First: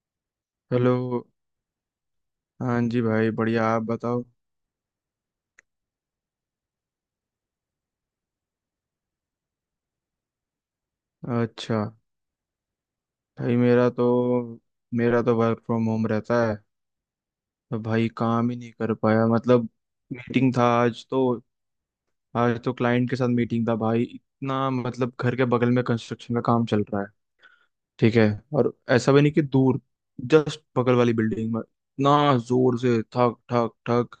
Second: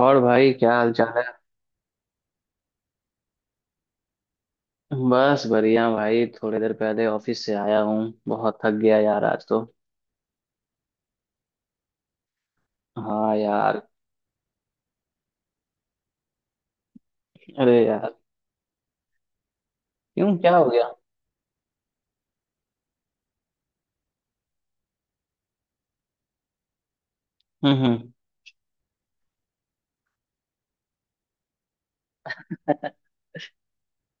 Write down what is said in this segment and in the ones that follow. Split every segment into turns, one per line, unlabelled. और भाई क्या हाल चाल है।
हेलो। हाँ जी भाई, बढ़िया। आप बताओ।
बस बढ़िया भाई, थोड़ी देर पहले ऑफिस से आया हूँ। बहुत थक गया यार आज तो।
अच्छा।
हाँ
भाई
यार।
मेरा तो वर्क फ्रॉम होम रहता है। तो
अरे
भाई
यार।
काम ही नहीं कर पाया, मतलब।
क्यों,
मीटिंग
क्या
था
हो गया?
आज तो। आज तो क्लाइंट के साथ मीटिंग था भाई, इतना मतलब घर के बगल में कंस्ट्रक्शन का काम चल रहा है।
हम्म।
ठीक है। और ऐसा भी नहीं कि दूर, जस्ट बगल वाली बिल्डिंग में। इतना जोर से ठक ठक ठक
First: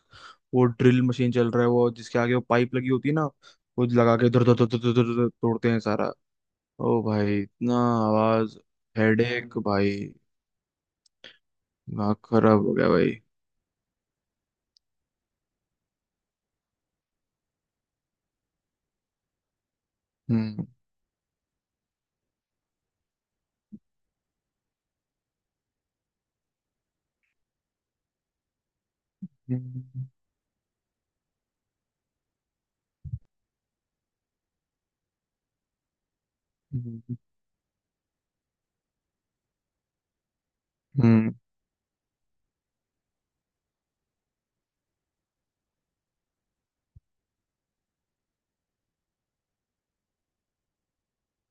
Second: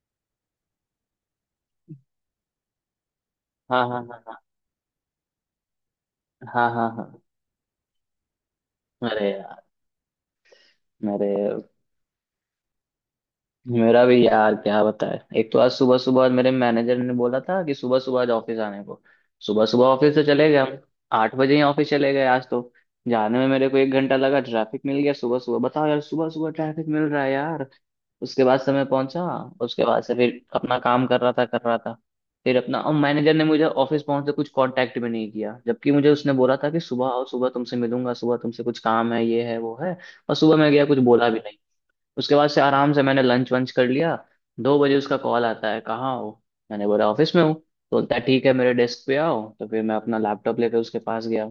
वो ड्रिल मशीन चल रहा है, वो जिसके आगे वो पाइप लगी होती है ना, वो
हाँ हाँ
लगा के
हाँ।
धर धर धर धर धर धर तोड़ते हैं सारा।
हाँ हाँ
ओ
हाँ।
भाई इतना आवाज,
अरे
हेडेक
यार।
भाई।
मेरे
दिमाग खराब हो गया भाई।
मेरा भी यार क्या बताए, एक तो आज सुबह सुबह मेरे मैनेजर ने बोला था कि सुबह सुबह आज ऑफिस आने को। सुबह सुबह ऑफिस से चले गए
हम्म।
हम। 8 बजे ही ऑफिस चले गए आज तो। जाने में मेरे को 1 घंटा लगा, ट्रैफिक मिल गया सुबह सुबह। बताओ यार, सुबह सुबह ट्रैफिक मिल रहा है यार। उसके बाद समय पहुंचा। उसके बाद
हम्म।
से फिर अपना काम कर रहा था। फिर अपना, और मैनेजर ने मुझे ऑफिस पहुंचते कुछ कांटेक्ट भी नहीं किया, जबकि मुझे उसने बोला था कि सुबह
हम्म,
आओ, सुबह तुमसे मिलूंगा, सुबह तुमसे कुछ काम है, ये है वो है। और सुबह मैं गया, कुछ बोला
हम्म,
भी नहीं। उसके बाद से आराम से मैंने लंच वंच कर लिया। 2 बजे उसका कॉल आता है, कहाँ हो। मैंने बोला ऑफिस में हूँ, तो बोलता है ठीक है मेरे डेस्क पे आओ। तो फिर मैं अपना लैपटॉप लेकर उसके पास गया।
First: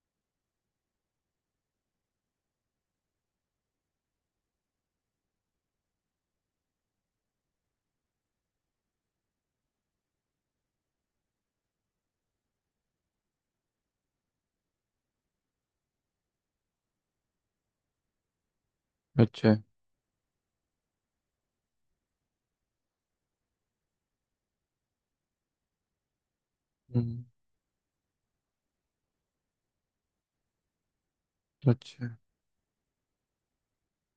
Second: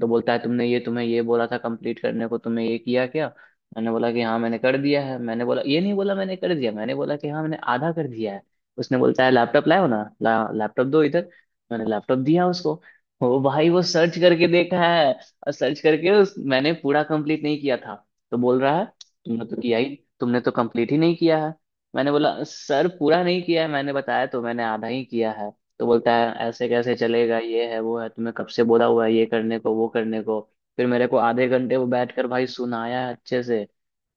तो बोलता है तुमने ये तुम्हें ये बोला था कंप्लीट करने को, तुमने ये किया क्या? मैंने बोला कि हाँ मैंने कर दिया है। मैंने बोला ये नहीं, बोला मैंने कर दिया, मैंने बोला कि हाँ मैंने आधा कर दिया है। उसने बोलता है लैपटॉप लाओ ना, लैपटॉप दो इधर। मैंने लैपटॉप दिया उसको। वो भाई वो सर्च करके देखा है। और सर्च करके उस, मैंने पूरा कंप्लीट नहीं किया था। तो बोल रहा है तुमने
अच्छा।
तो किया ही, तुमने तो कंप्लीट ही नहीं किया है। मैंने बोला सर पूरा नहीं किया है मैंने बताया तो, मैंने आधा ही किया है। तो बोलता है ऐसे कैसे
हम्म।
चलेगा, ये है वो है, तुम्हें कब से बोला हुआ है ये करने को वो करने को। फिर मेरे को आधे घंटे वो
अच्छा।
बैठ कर भाई सुनाया अच्छे से।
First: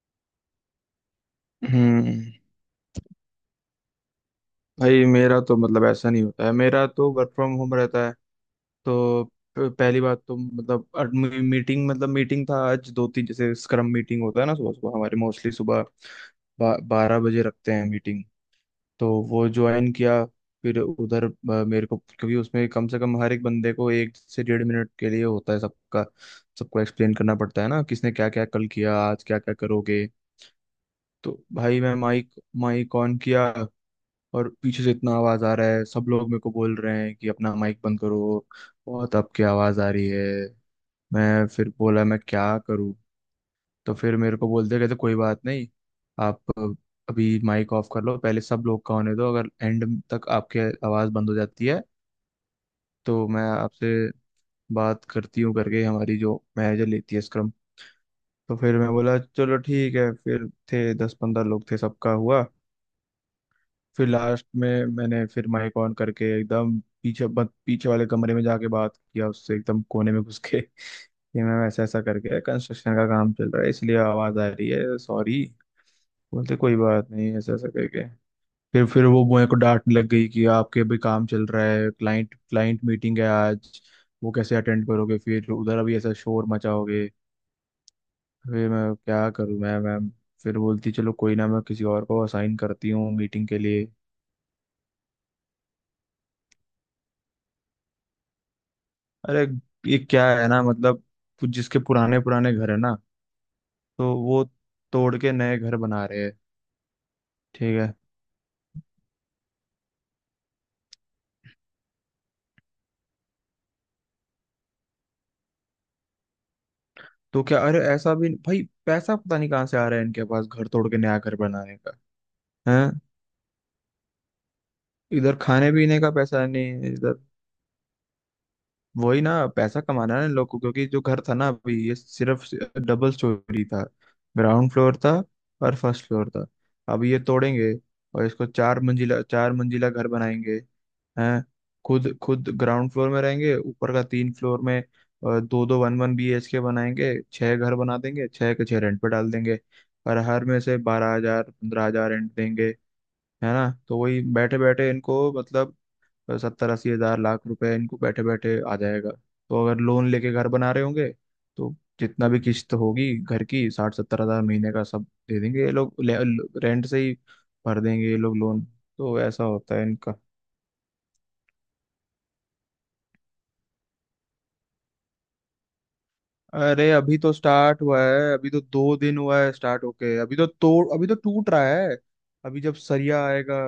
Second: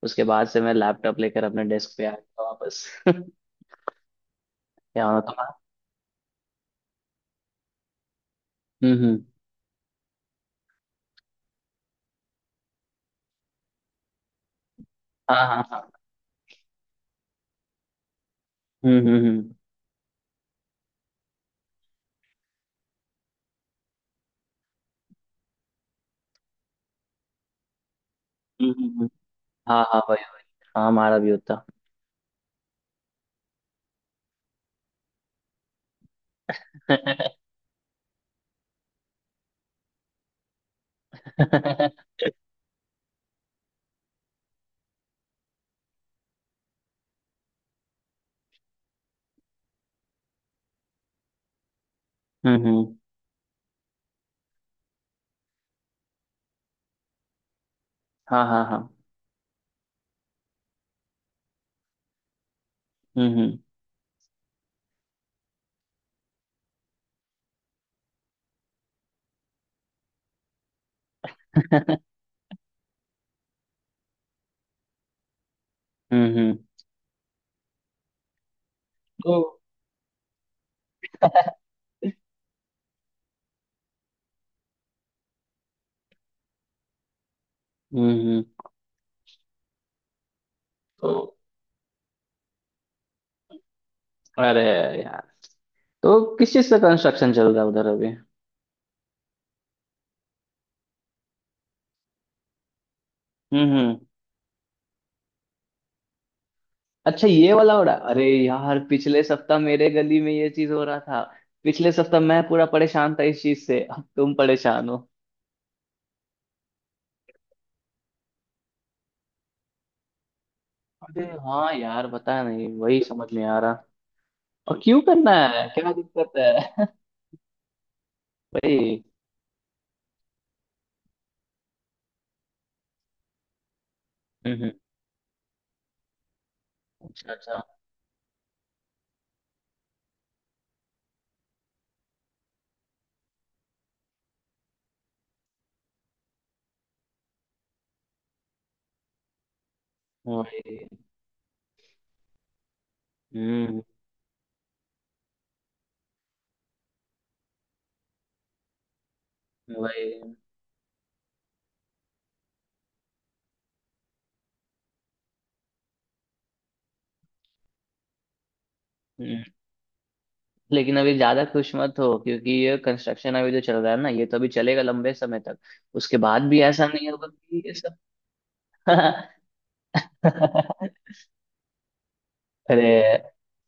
उसके बाद से मैं लैपटॉप लेकर अपने डेस्क पे आ
हम्म।
गया वापस। क्या
भाई
होना
मेरा तो,
था।
मतलब ऐसा नहीं होता है, मेरा तो वर्क फ्रॉम होम रहता है।
हम्म।
तो पहली बात तो मतलब मीटिंग, मीटिंग था आज। दो तीन जैसे स्क्रम मीटिंग होता है ना, सुबह सुबह हमारे
हाँ
मोस्टली
हाँ हाँ।
सुबह 12 बजे रखते हैं मीटिंग। तो वो
हम्म।
ज्वाइन किया। फिर उधर मेरे को, क्योंकि उसमें कम से कम हर एक बंदे को 1 से 1.5 मिनट के लिए होता है। सबका, सबको एक्सप्लेन करना पड़ता है ना, किसने क्या क्या कल
हम्म, हम्म,
किया,
हम्म।
आज क्या क्या
हाँ हाँ
करोगे।
भाई। हाँ हमारा भी
तो
होता।
भाई मैं माइक माइक ऑन किया और पीछे से इतना आवाज आ रहा है। सब लोग मेरे को बोल रहे हैं कि अपना माइक बंद करो, बहुत आपकी आवाज आ रही है। मैं फिर बोला, मैं क्या करूँ। तो फिर मेरे को बोलते कहते कोई बात नहीं, आप अभी माइक ऑफ कर लो, पहले सब लोग का होने दो, अगर एंड तक आपके आवाज़ बंद हो जाती है
हम्म।
तो मैं आपसे बात करती हूँ, करके हमारी जो मैनेजर लेती है स्क्रम।
हाँ
तो
हाँ
फिर
हाँ।
मैं बोला चलो ठीक है। फिर थे 10-15 लोग थे, सबका हुआ।
हम्म।
फिर लास्ट में मैंने फिर माइक ऑन करके एकदम पीछे पीछे वाले कमरे में जाके बात किया उससे, एकदम कोने में घुस के, कि मैम ऐसा ऐसा करके कंस्ट्रक्शन का काम चल रहा है, इसलिए आवाज़ आ रही है, सॉरी। बोलते
हम्म।
कोई बात नहीं, ऐसा ऐसा करके। फिर वो
तो।
मेरे को डांटने लग गई कि आपके अभी काम चल रहा है, क्लाइंट क्लाइंट मीटिंग है आज, वो कैसे अटेंड करोगे, फिर उधर अभी ऐसा शोर मचाओगे।
हम्म।
फिर मैं क्या करूँ, मैं, मैम। फिर बोलती
तो।
चलो कोई ना, मैं किसी और को असाइन करती हूँ मीटिंग के लिए।
अरे यार। तो किस चीज का कंस्ट्रक्शन चल रहा है उधर अभी?
अरे ये क्या है ना, मतलब कुछ जिसके पुराने पुराने घर है ना,
हम्म।
तो वो तोड़ के नए घर बना रहे हैं।
अच्छा, ये वाला
ठीक
हो
है।
रहा। अरे यार, पिछले सप्ताह मेरे गली में ये चीज हो रहा था। पिछले सप्ताह मैं पूरा परेशान था इस चीज से, अब तुम परेशान हो।
तो क्या, अरे ऐसा भी भाई पैसा पता नहीं कहाँ से आ रहा है इनके पास घर तोड़ के नया
अरे
घर
हाँ
बनाने का
यार, पता नहीं,
है।
वही समझ नहीं आ रहा। और क्यों करना
इधर
है,
खाने
क्या
पीने का
दिक्कत
पैसा नहीं
है?
है, इधर
वही।
वही ना, पैसा कमाना है इन लोग को क्योंकि जो घर था ना, अभी ये सिर्फ डबल स्टोरी था,
हम्म हम्म,
ग्राउंड फ्लोर था और फर्स्ट फ्लोर था। अब ये
अच्छा अच्छा।
तोड़ेंगे और इसको 4 मंजिला चार मंजिला घर बनाएंगे। हैं, खुद खुद ग्राउंड फ्लोर में रहेंगे, ऊपर का 3 फ्लोर में दो दो 1 1 BHK बनाएंगे। छह घर बना देंगे, छह के छह रेंट पे डाल देंगे। और हर में से
वही।
12 हजार 15 हजार रेंट देंगे। है ना,
हम्म।
तो वही बैठे बैठे इनको, मतलब तो 70-80 हजार लाख रुपए इनको बैठे बैठे आ जाएगा। तो अगर लोन लेके
वही।
घर बना रहे होंगे तो जितना भी किस्त होगी घर की, 60-70 हजार महीने का सब दे देंगे ये लोग रेंट से ही। भर देंगे ये लोग लोन। तो
हम्म।
ऐसा होता है इनका।
लेकिन अभी ज्यादा खुश मत हो, क्योंकि ये कंस्ट्रक्शन अभी जो चल रहा है ना, ये तो अभी चलेगा लंबे समय तक। उसके बाद भी ऐसा
अरे
नहीं
अभी
होगा
तो
कि ये
स्टार्ट
सब।
हुआ है, अभी तो 2 दिन हुआ है स्टार्ट होके, अभी तो तोड़, अभी तो टूट रहा है। अभी जब
अरे
सरिया आएगा,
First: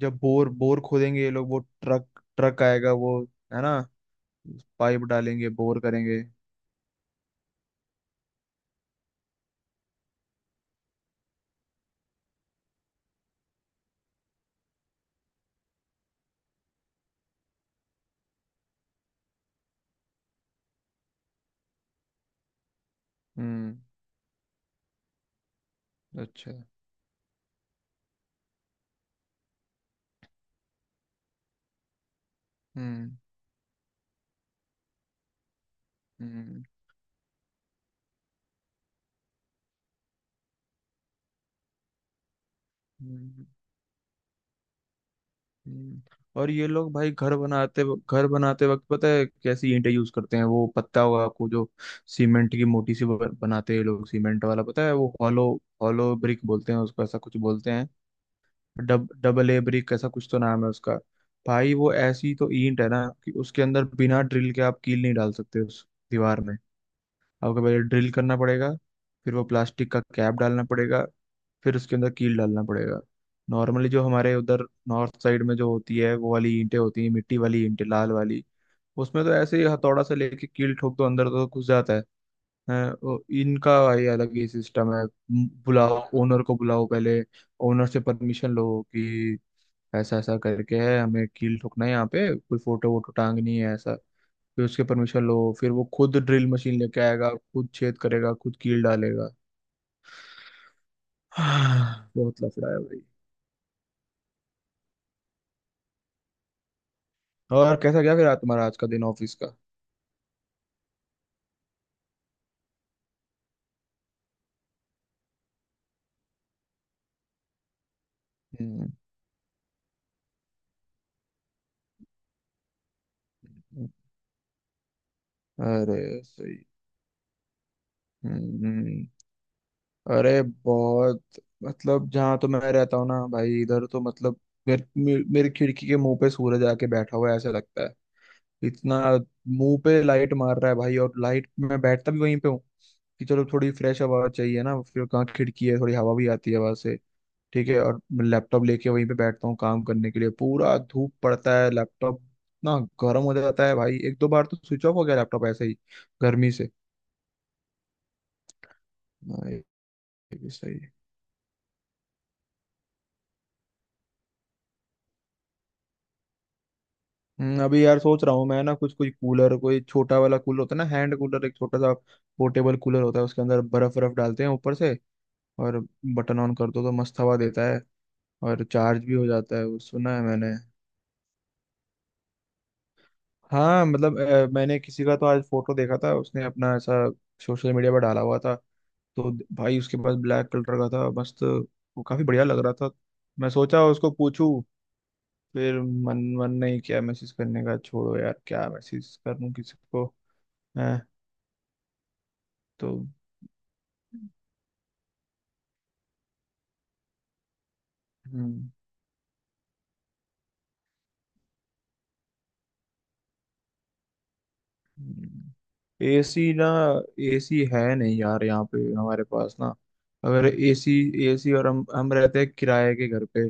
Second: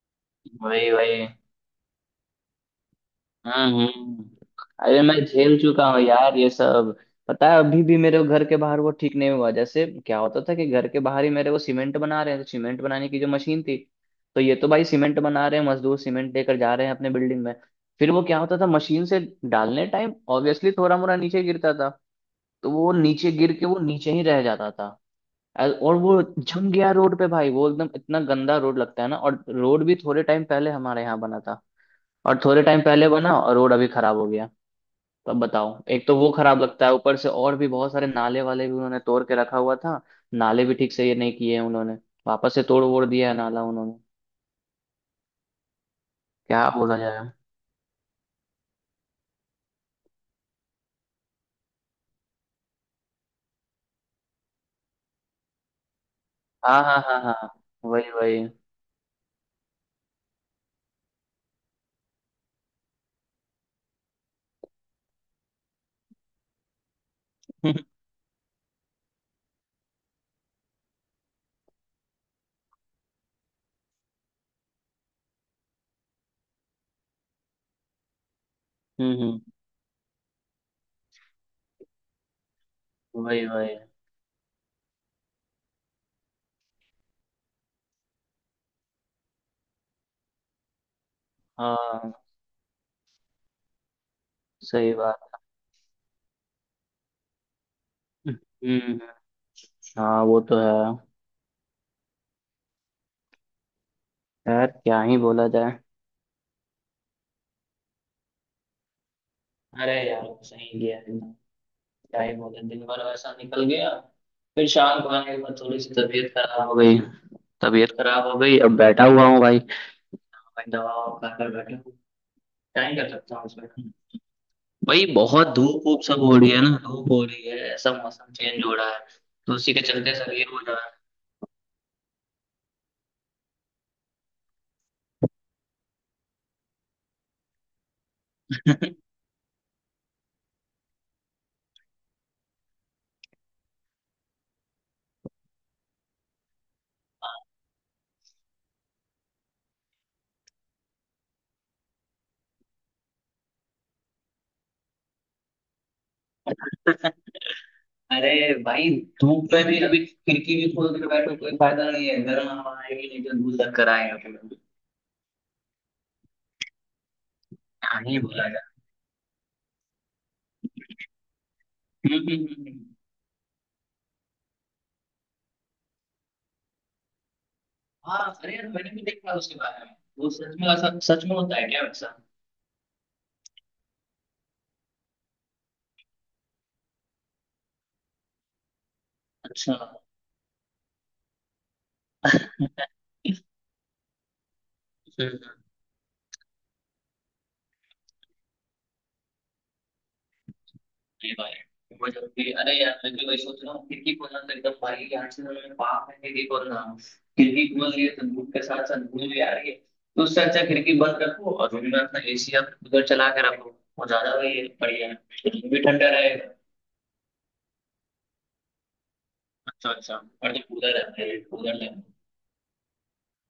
जब बोर बोर
वही
खोदेंगे
वही।
ये लोग, वो ट्रक ट्रक आएगा वो, है ना,
हम्म हम्म। अरे
पाइप
मैं
डालेंगे,
झेल
बोर
चुका हूँ
करेंगे।
यार ये सब। पता है, अभी भी मेरे घर के बाहर वो ठीक नहीं हुआ। जैसे क्या होता था कि घर के बाहर ही मेरे वो सीमेंट बना रहे हैं, तो सीमेंट बनाने की जो मशीन थी। तो ये तो भाई सीमेंट बना रहे हैं, मजदूर सीमेंट लेकर जा रहे हैं अपने बिल्डिंग में। फिर वो क्या होता था, मशीन से डालने टाइम ऑब्वियसली थोड़ा मोड़ा नीचे गिरता था। तो वो नीचे गिर के वो
हम्म।
नीचे ही रह जाता था। और वो
अच्छा।
जम गया रोड पे भाई, वो एकदम इतना गंदा रोड लगता है ना, और रोड भी थोड़े टाइम पहले हमारे यहाँ बना था। और थोड़े टाइम पहले
हम्म।
बना और रोड अभी खराब हो गया। तो अब बताओ, एक तो वो खराब
हम्म,
लगता है ऊपर से, और भी बहुत सारे नाले वाले भी उन्होंने तोड़ के रखा हुआ था। नाले भी ठीक से ये नहीं किए हैं उन्होंने। वापस से तोड़ वोड़ दिया है
हम्म,
नाला उन्होंने।
हम्म। और ये
क्या
लोग
बोला
भाई
जाए।
घर बनाते, घर बनाते वक्त पता है कैसी ईंटें यूज करते हैं, वो पता होगा आपको, जो सीमेंट की मोटी सी बनाते हैं ये लोग सीमेंट वाला, पता है वो हॉलो हॉलो ब्रिक बोलते हैं
हाँ हाँ
उसको, ऐसा
हाँ
कुछ
हाँ।
बोलते हैं,
वही वही।
डब डबल ए ब्रिक ऐसा कुछ तो नाम है उसका। भाई वो ऐसी तो ईंट है ना कि उसके अंदर बिना ड्रिल के आप कील नहीं डाल सकते उस दीवार में। आपको पहले ड्रिल करना पड़ेगा, फिर वो प्लास्टिक का कैप डालना पड़ेगा, फिर उसके अंदर कील डालना पड़ेगा। नॉर्मली जो हमारे उधर नॉर्थ साइड में जो होती है वो वाली ईंटें होती हैं, मिट्टी वाली ईंटें लाल वाली,
हम्म
उसमें तो
हम्म,
ऐसे ही हथौड़ा से लेके कील ठोक दो अंदर तो घुस जाता है। हैं, वो
वही
इनका
वही।
ये अलग ही सिस्टम है। बुलाओ ओनर को, बुलाओ पहले ओनर से परमिशन लो कि ऐसा ऐसा करके है, हमें कील ठोकना है यहाँ
हाँ
पे, कोई फोटो वोटो टांगनी है ऐसा, फिर उसके
सही
परमिशन
बात।
लो, फिर वो खुद ड्रिल मशीन लेके आएगा, खुद छेद करेगा, खुद
हम्म
कील
हम्म।
डालेगा।
हाँ वो तो है।
हाँ, बहुत लफड़ा है भाई।
यार क्या ही बोला जाए।
और कैसा गया फिर आज तुम्हारा आज का दिन ऑफिस का?
अरे यार सही गया एकदम। क्या ही बोले, दिन भर वैसा निकल गया। फिर शाम को आने के बाद थोड़ी सी तबीयत खराब हो गई। तबीयत खराब हो गई, अब
हम्म।
बैठा हुआ हूँ भाई। दबाव कर कर बैठा हूँ। क्या ही कर सकता हूँ उसमें। भाई बहुत धूप
अरे
वूप सब हो रही
सही।
है ना, धूप हो रही है, ऐसा मौसम चेंज हो रहा
हम्म।
है। तो उसी के चलते सब
अरे
ये हो जा रहा
बहुत, मतलब जहाँ तो मैं रहता हूँ ना भाई, इधर तो मतलब मेरी खिड़की के मुंह पे सूरज आके बैठा हुआ है ऐसा लगता है, इतना मुंह पे लाइट मार रहा है भाई। और लाइट, मैं बैठता भी वहीं पे हूँ कि चलो थोड़ी फ्रेश हवा चाहिए ना, फिर कहाँ खिड़की है, थोड़ी हवा भी आती है वहां से। ठीक है, और मैं लैपटॉप लेके वहीं पे बैठता हूँ काम करने के लिए। पूरा धूप पड़ता है, लैपटॉप इतना गर्म हो जाता है भाई, एक दो बार तो स्विच ऑफ हो गया लैपटॉप ऐसे ही, गर्मी से।
है। अरे भाई। धूप
हाँ, ये
में भी
ये
अभी
भी
खिड़की भी
सही है।
खोल के बैठो कोई फायदा नहीं है, गर्म हवा आएगी, नहीं तो धूल लग कर आएगा फिर।
अभी यार
यहाँ ही
सोच रहा हूँ
बोला जा।
मैं ना, कुछ कोई कूलर, कोई छोटा वाला कूलर होता है ना, हैंड कूलर, एक छोटा सा
हम्म हम्म, हम्म,
पोर्टेबल
हम्म।
कूलर होता है, उसके अंदर बर्फ बर्फ डालते हैं ऊपर से, और बटन ऑन कर दो तो मस्त हवा देता है।
हाँ अरे
और
यार, मैंने भी
चार्ज भी हो
देखा उसके
जाता है वो,
बारे में,
सुना है
वो
मैंने।
सच में ऐसा सच में होता है क्या वैसा?
हाँ मतलब, मैंने किसी का तो आज फोटो देखा था, उसने अपना ऐसा सोशल मीडिया पर डाला हुआ था। तो
अच्छा।
भाई उसके पास ब्लैक कलर का था मस्त, वो काफी बढ़िया लग रहा था। मैं सोचा उसको पूछूं, फिर मन मन नहीं किया मैसेज करने का। छोड़ो यार क्या मैसेज करूं किसी को। है
अरे भाई। वो जब भी, अरे
तो।
यार मैं भी वही सोच रहा हूँ, खिड़की खोलना तो एकदम भाई यार से मैं पाप है खिड़की खोलना। खिड़की खोल रही है तो धूप के
हम्म।
साथ साथ धूल भी आ रही है, तो उससे अच्छा खिड़की बंद रखो और रूम में अपना एसी या फिर कूलर चला के रखो। वो ज्यादा वही बढ़िया है। रूम भी ठंडा रहेगा।
एसी ना, एसी है नहीं यार यहाँ पे हमारे पास ना।
अच्छा अच्छा।
अगर
और जो
एसी
कूलर रहता है
एसी और
कूलर
हम
रहता है।
हम रहते हैं किराए के घर पे।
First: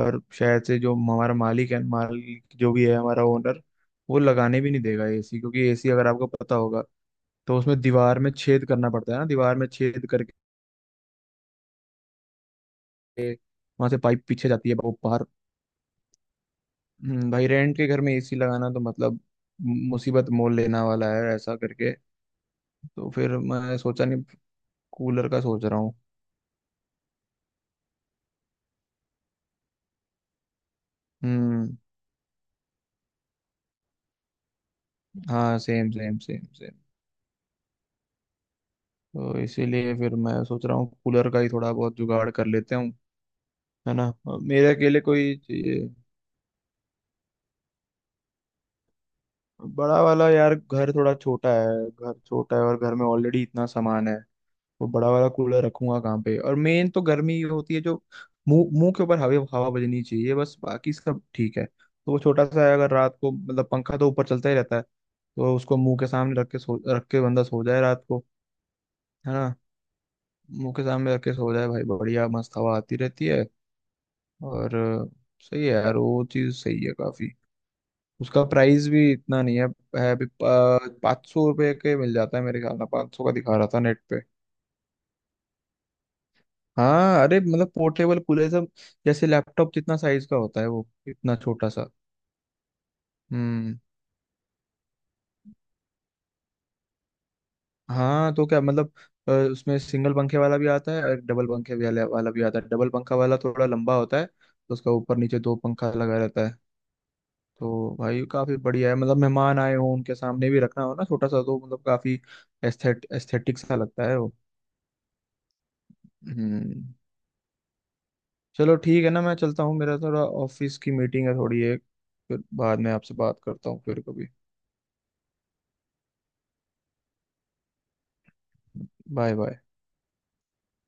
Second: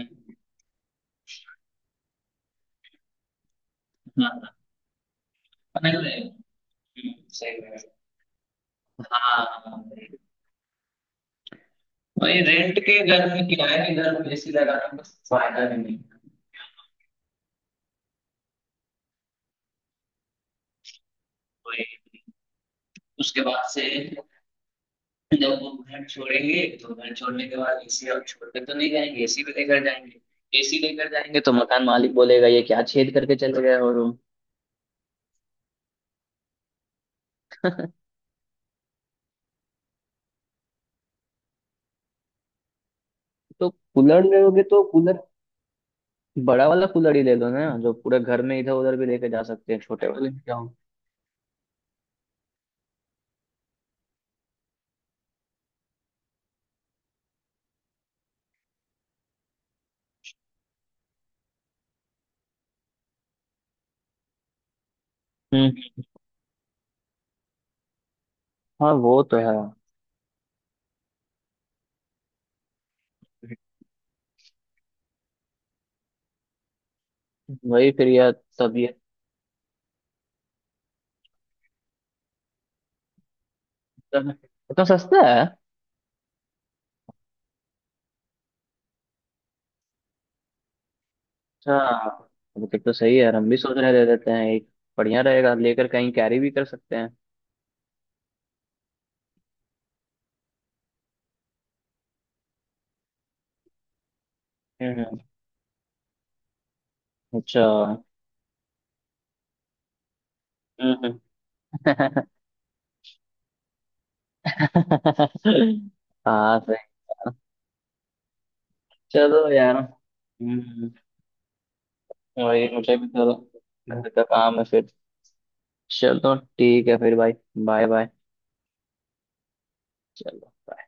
और शायद से जो हमारा मालिक है, मालिक जो भी है, हमारा ओनर, वो
हाँ
लगाने भी नहीं देगा एसी। क्योंकि
हाँ,
एसी
नहीं
अगर आपको
नहीं।
पता होगा
हम्म,
तो
सही है।
उसमें दीवार में छेद करना पड़ता है ना,
हाँ
दीवार में
हाँ,
छेद करके
वही रेंट के घर में, किराए
वहां
के
से
घर
पाइप
में
पीछे
एसी
जाती है
लगाना
वो
कुछ
बाहर।
फायदा भी नहीं है।
भाई रेंट के घर में एसी लगाना तो मतलब मुसीबत मोल लेना वाला है ऐसा
वही।
करके, तो फिर
उसके बाद
मैं
से
सोचा नहीं। कूलर का
जब
सोच
वो
रहा हूँ।
घर छोड़ेंगे, तो घर छोड़ने के बाद एसी और छोड़कर तो नहीं जाएंगे, एसी भी लेकर जाएंगे। एसी लेकर जाएंगे तो
हम्म।
मकान मालिक बोलेगा ये क्या छेद करके चले गए हो रूम।
हाँ, सेम सेम सेम सेम। तो इसीलिए फिर मैं सोच रहा हूँ कूलर का ही थोड़ा बहुत जुगाड़ कर लेते हूँ।
तो
है ना,
कूलर
अब
लोगे
मेरे
तो
अकेले
कूलर,
कोई चाहिए
बड़ा वाला कूलर ही ले लो ना, जो पूरे घर में इधर उधर भी लेके जा सकते हैं,
बड़ा
छोटे
वाला,
वाले में क्या
यार
हो।
घर थोड़ा छोटा है, घर छोटा है और घर में ऑलरेडी इतना सामान है। वो बड़ा वाला कूलर रखूंगा कहाँ पे? और मेन तो गर्मी ही होती है जो मुंह मुंह के ऊपर हवा हवा बजनी चाहिए, बस बाकी सब ठीक है। तो वो छोटा सा है, अगर रात को मतलब पंखा तो ऊपर चलता ही रहता है, तो
हम्म।
उसको मुंह के सामने रख के बंदा सो जाए रात को।
हाँ वो
है
तो
ना,
है।
मुंह के सामने रख के सो जाए भाई, बढ़िया मस्त हवा आती रहती है। और सही है यार वो चीज, सही है काफी।
वही फिर यार।
उसका
तब ये
प्राइस भी इतना नहीं है, है भी 500 रुपये के मिल जाता है मेरे ख्याल में, 500 का दिखा रहा था नेट पे।
इतना सस्ता है?
हाँ अरे मतलब पोर्टेबल कूलर सब जैसे लैपटॉप जितना साइज का होता है, वो इतना छोटा
अच्छा।
सा।
अब तक तो सही है यार, हम भी सोच
हम्म।
रहे दे देते हैं एक। बढ़िया रहेगा लेकर, कहीं कैरी भी कर सकते हैं।
हाँ तो क्या मतलब, उसमें सिंगल पंखे वाला भी आता है, और डबल पंखे वाला वाला भी आता है। डबल पंखा वाला थोड़ा लंबा होता है, तो उसका ऊपर
हम्म।
नीचे दो पंखा लगा रहता है।
अच्छा।
तो भाई काफी बढ़िया है, मतलब मेहमान आए हो उनके सामने भी रखना हो ना
हम्म।
छोटा सा, तो मतलब काफी एस्थेटिक सा लगता है वो।
हाँ
हम्म।
सही कहा।
चलो ठीक है ना, मैं
चलो
चलता
यार।
हूँ, मेरा थोड़ा ऑफिस
हम्म,
की मीटिंग है थोड़ी एक। फिर
वही
बाद में
मुझे भी
आपसे बात करता हूँ
थोड़ा
फिर
घर का
कभी।
काम है फिर। चलो ठीक है फिर भाई। Bye bye.
Bye bye.
चलो